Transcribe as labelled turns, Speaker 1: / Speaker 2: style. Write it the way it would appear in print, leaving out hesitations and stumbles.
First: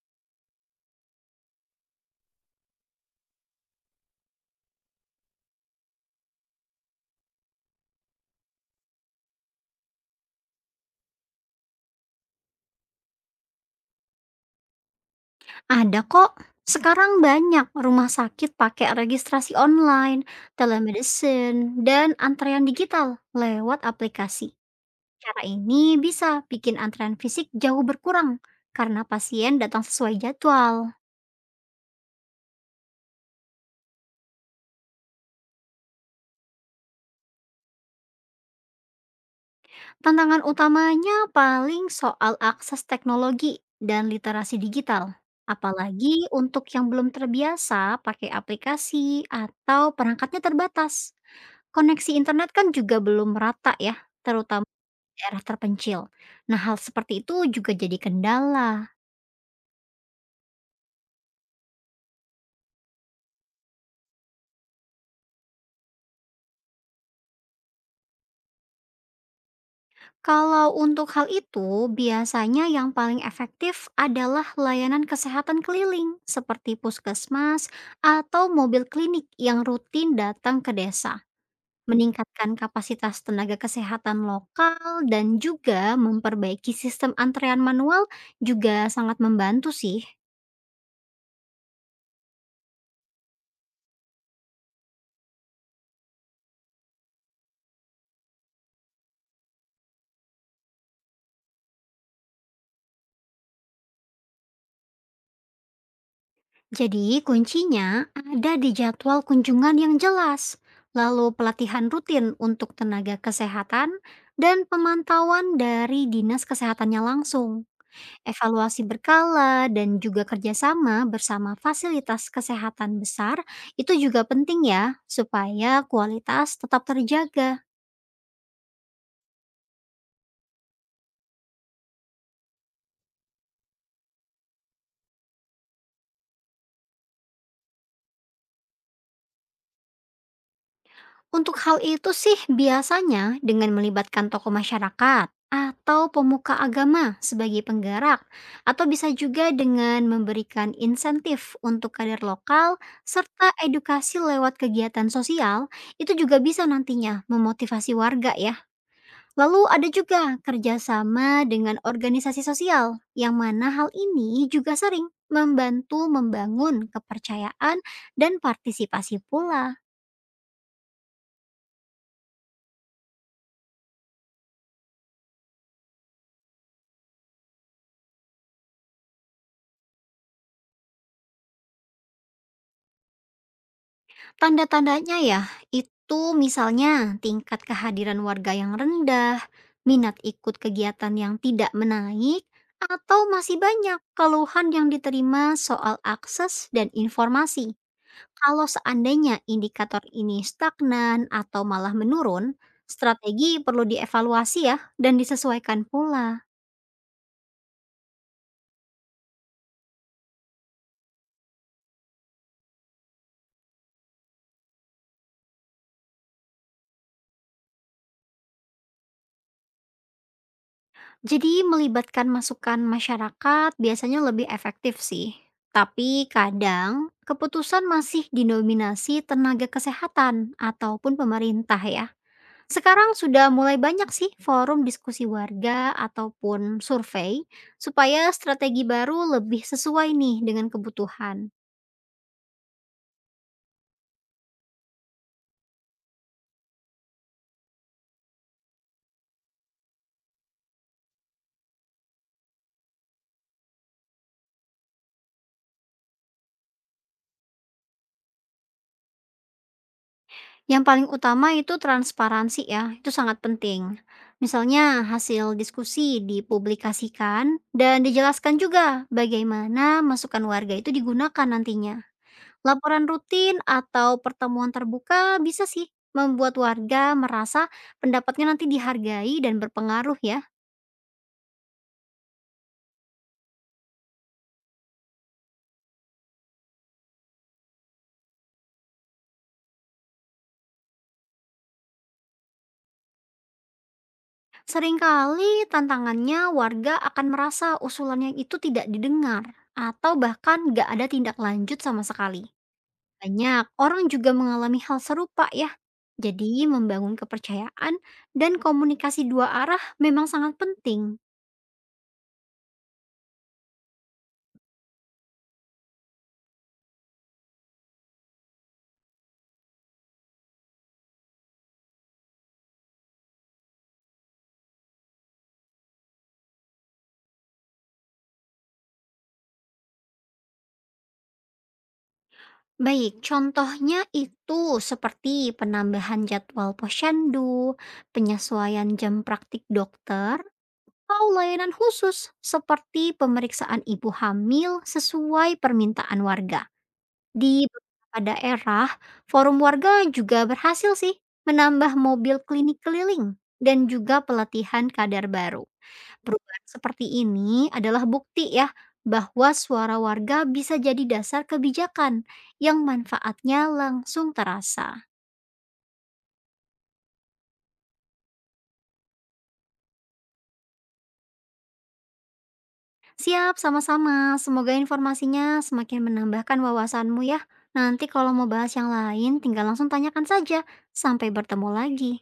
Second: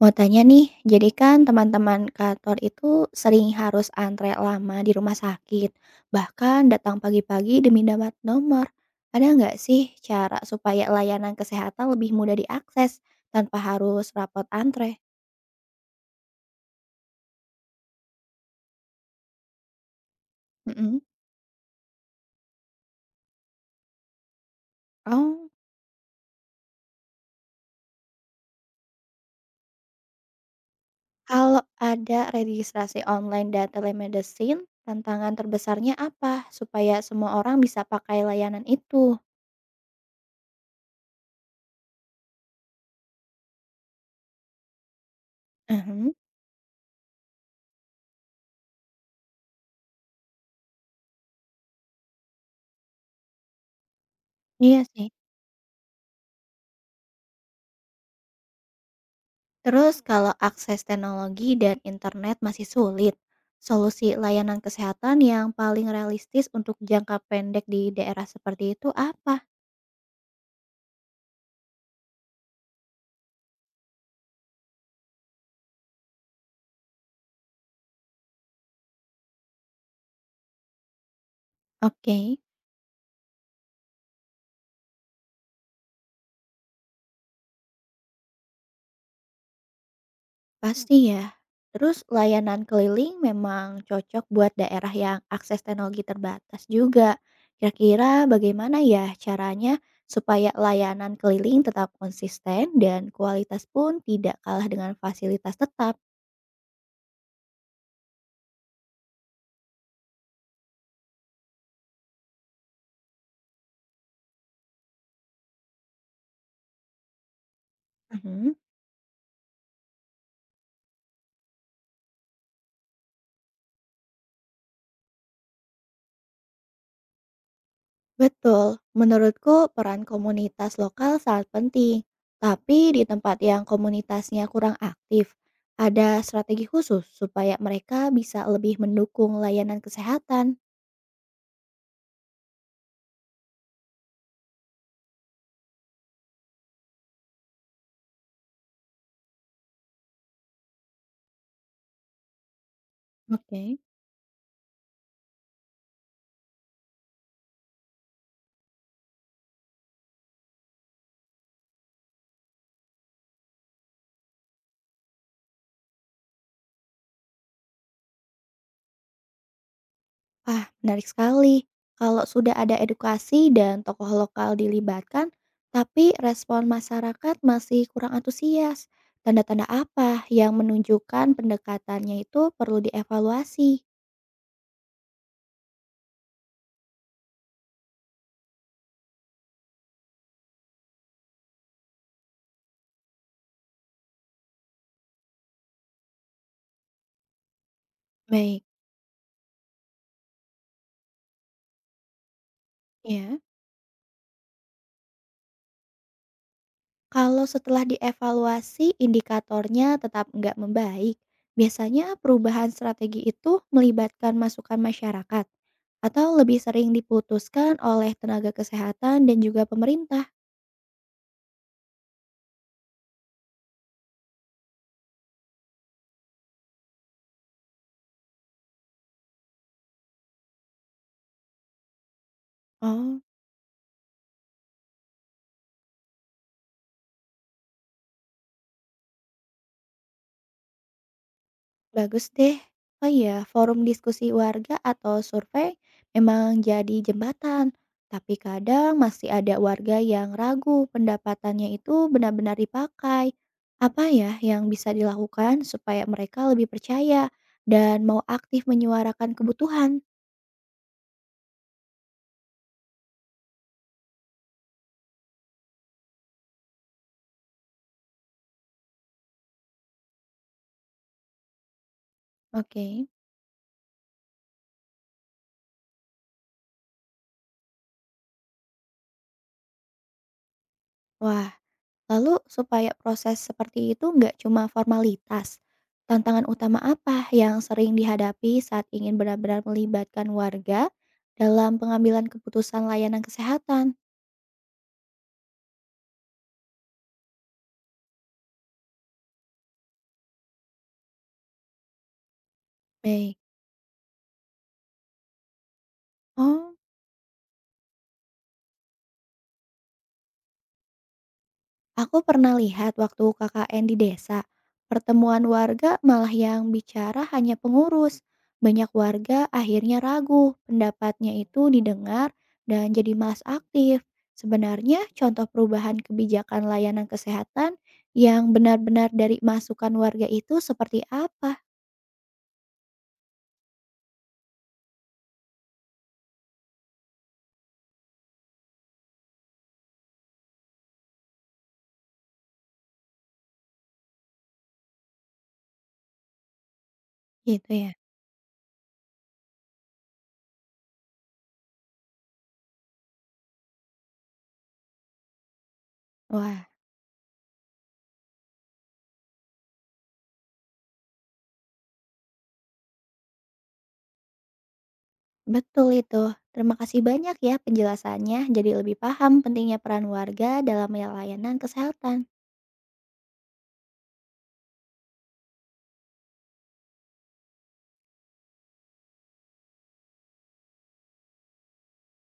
Speaker 1: Mau tanya nih, jadi kan teman-teman kantor itu sering harus antre lama di rumah sakit, bahkan datang pagi-pagi demi dapat nomor. Ada nggak sih cara supaya layanan kesehatan lebih mudah diakses tanpa harus rapot antre?
Speaker 2: Ada kok. Sekarang banyak rumah sakit pakai registrasi online,
Speaker 1: Mhm.
Speaker 2: telemedicine, dan antrean digital lewat aplikasi. Cara
Speaker 1: Oh,
Speaker 2: ini bisa bikin antrean fisik jauh berkurang karena pasien datang sesuai jadwal.
Speaker 1: Kalau ada registrasi online dan telemedicine, tantangan terbesarnya apa supaya semua orang bisa pakai layanan itu?
Speaker 2: Tantangan utamanya paling soal akses teknologi dan literasi digital.
Speaker 1: Mhm.
Speaker 2: Apalagi untuk yang belum terbiasa pakai aplikasi atau perangkatnya terbatas. Koneksi internet kan juga belum merata ya, terutama
Speaker 1: Iya sih.
Speaker 2: daerah terpencil. Nah, hal seperti itu juga jadi kendala.
Speaker 1: Terus kalau akses teknologi dan internet masih sulit, solusi layanan kesehatan yang paling realistis untuk jangka pendek di daerah seperti itu apa?
Speaker 2: Kalau untuk hal itu, biasanya yang paling efektif adalah layanan kesehatan keliling, seperti puskesmas atau mobil klinik yang rutin datang ke desa,
Speaker 1: Oke,
Speaker 2: meningkatkan kapasitas tenaga kesehatan lokal, dan juga memperbaiki sistem antrean manual juga sangat membantu sih.
Speaker 1: pasti ya. Terus layanan keliling memang cocok buat daerah yang akses teknologi terbatas juga. Kira-kira bagaimana ya caranya supaya layanan keliling tetap konsisten dan kualitas pun tidak kalah dengan fasilitas tetap?
Speaker 2: Jadi, kuncinya ada di jadwal kunjungan yang jelas, lalu pelatihan rutin untuk tenaga kesehatan, dan pemantauan dari dinas kesehatannya langsung,
Speaker 1: Mhm.
Speaker 2: evaluasi berkala, dan juga kerjasama bersama fasilitas kesehatan besar. Itu juga penting, ya, supaya kualitas tetap terjaga.
Speaker 1: Betul, menurutku peran komunitas lokal sangat penting. Tapi di tempat yang komunitasnya kurang aktif, ada strategi khusus supaya mereka bisa lebih mendukung layanan kesehatan.
Speaker 2: Untuk hal itu sih biasanya dengan melibatkan tokoh masyarakat atau pemuka agama sebagai penggerak atau bisa juga dengan memberikan insentif untuk kader lokal serta
Speaker 1: Oke.
Speaker 2: edukasi lewat kegiatan sosial itu juga bisa nantinya memotivasi warga ya. Lalu ada juga kerjasama dengan organisasi sosial yang mana hal ini juga sering membantu membangun kepercayaan dan partisipasi pula.
Speaker 1: Wah, menarik sekali. Kalau sudah ada edukasi dan tokoh lokal dilibatkan, tapi respon masyarakat masih kurang antusias. Tanda-tanda apa yang menunjukkan pendekatannya itu perlu dievaluasi?
Speaker 2: Tanda-tandanya ya, itu misalnya tingkat kehadiran warga yang rendah, minat ikut kegiatan yang tidak menaik, atau masih banyak keluhan yang diterima soal akses dan informasi.
Speaker 1: Baik,
Speaker 2: Kalau seandainya indikator ini stagnan atau malah menurun,
Speaker 1: ya.
Speaker 2: strategi perlu dievaluasi ya dan disesuaikan pula.
Speaker 1: Kalau setelah dievaluasi indikatornya tetap nggak membaik, biasanya perubahan strategi itu melibatkan masukan masyarakat atau lebih sering diputuskan oleh tenaga kesehatan dan juga pemerintah?
Speaker 2: Jadi melibatkan masukan masyarakat biasanya lebih efektif sih. Tapi kadang keputusan masih didominasi tenaga kesehatan ataupun pemerintah ya. Sekarang
Speaker 1: Oh.
Speaker 2: sudah mulai banyak sih forum diskusi warga ataupun survei supaya strategi baru lebih sesuai nih dengan kebutuhan.
Speaker 1: Bagus deh. Oh iya, forum diskusi warga atau survei memang jadi jembatan, tapi kadang masih ada warga yang ragu pendapatannya itu benar-benar dipakai. Apa ya yang bisa dilakukan supaya mereka lebih percaya dan mau aktif menyuarakan kebutuhan?
Speaker 2: Yang paling utama itu transparansi ya, itu sangat penting. Misalnya hasil diskusi dipublikasikan dan dijelaskan juga bagaimana masukan warga itu digunakan nantinya.
Speaker 1: Oke.
Speaker 2: Laporan rutin atau pertemuan terbuka bisa sih membuat warga merasa pendapatnya nanti dihargai dan berpengaruh ya.
Speaker 1: Wah, lalu supaya proses seperti itu nggak cuma formalitas, tantangan utama apa yang sering dihadapi saat ingin benar-benar melibatkan warga dalam pengambilan keputusan layanan kesehatan?
Speaker 2: Seringkali tantangannya warga akan merasa usulannya itu tidak didengar atau bahkan nggak ada tindak lanjut sama sekali.
Speaker 1: Baik.
Speaker 2: Banyak orang juga mengalami hal serupa ya. Jadi
Speaker 1: Oh,
Speaker 2: membangun kepercayaan dan komunikasi dua arah memang sangat penting.
Speaker 1: Aku pernah lihat waktu KKN di desa, pertemuan warga malah yang bicara hanya pengurus. Banyak warga akhirnya ragu, pendapatnya itu didengar dan jadi malas aktif. Sebenarnya contoh perubahan kebijakan layanan kesehatan yang benar-benar dari masukan warga itu seperti apa?
Speaker 2: Baik, contohnya itu seperti penambahan jadwal posyandu, penyesuaian jam praktik dokter, atau layanan khusus seperti pemeriksaan ibu hamil sesuai permintaan warga. Di
Speaker 1: Gitu ya.
Speaker 2: beberapa daerah, forum warga juga berhasil sih menambah mobil klinik keliling dan juga pelatihan kadar baru. Perubahan
Speaker 1: Wah,
Speaker 2: seperti ini adalah bukti ya bahwa suara warga bisa jadi dasar kebijakan yang manfaatnya langsung terasa.
Speaker 1: betul itu. Terima kasih banyak ya penjelasannya, jadi lebih paham pentingnya peran warga dalam layanan kesehatan.
Speaker 2: Siap, sama-sama. Semoga informasinya semakin menambahkan wawasanmu ya. Nanti kalau mau bahas yang lain, tinggal langsung tanyakan saja. Sampai bertemu lagi.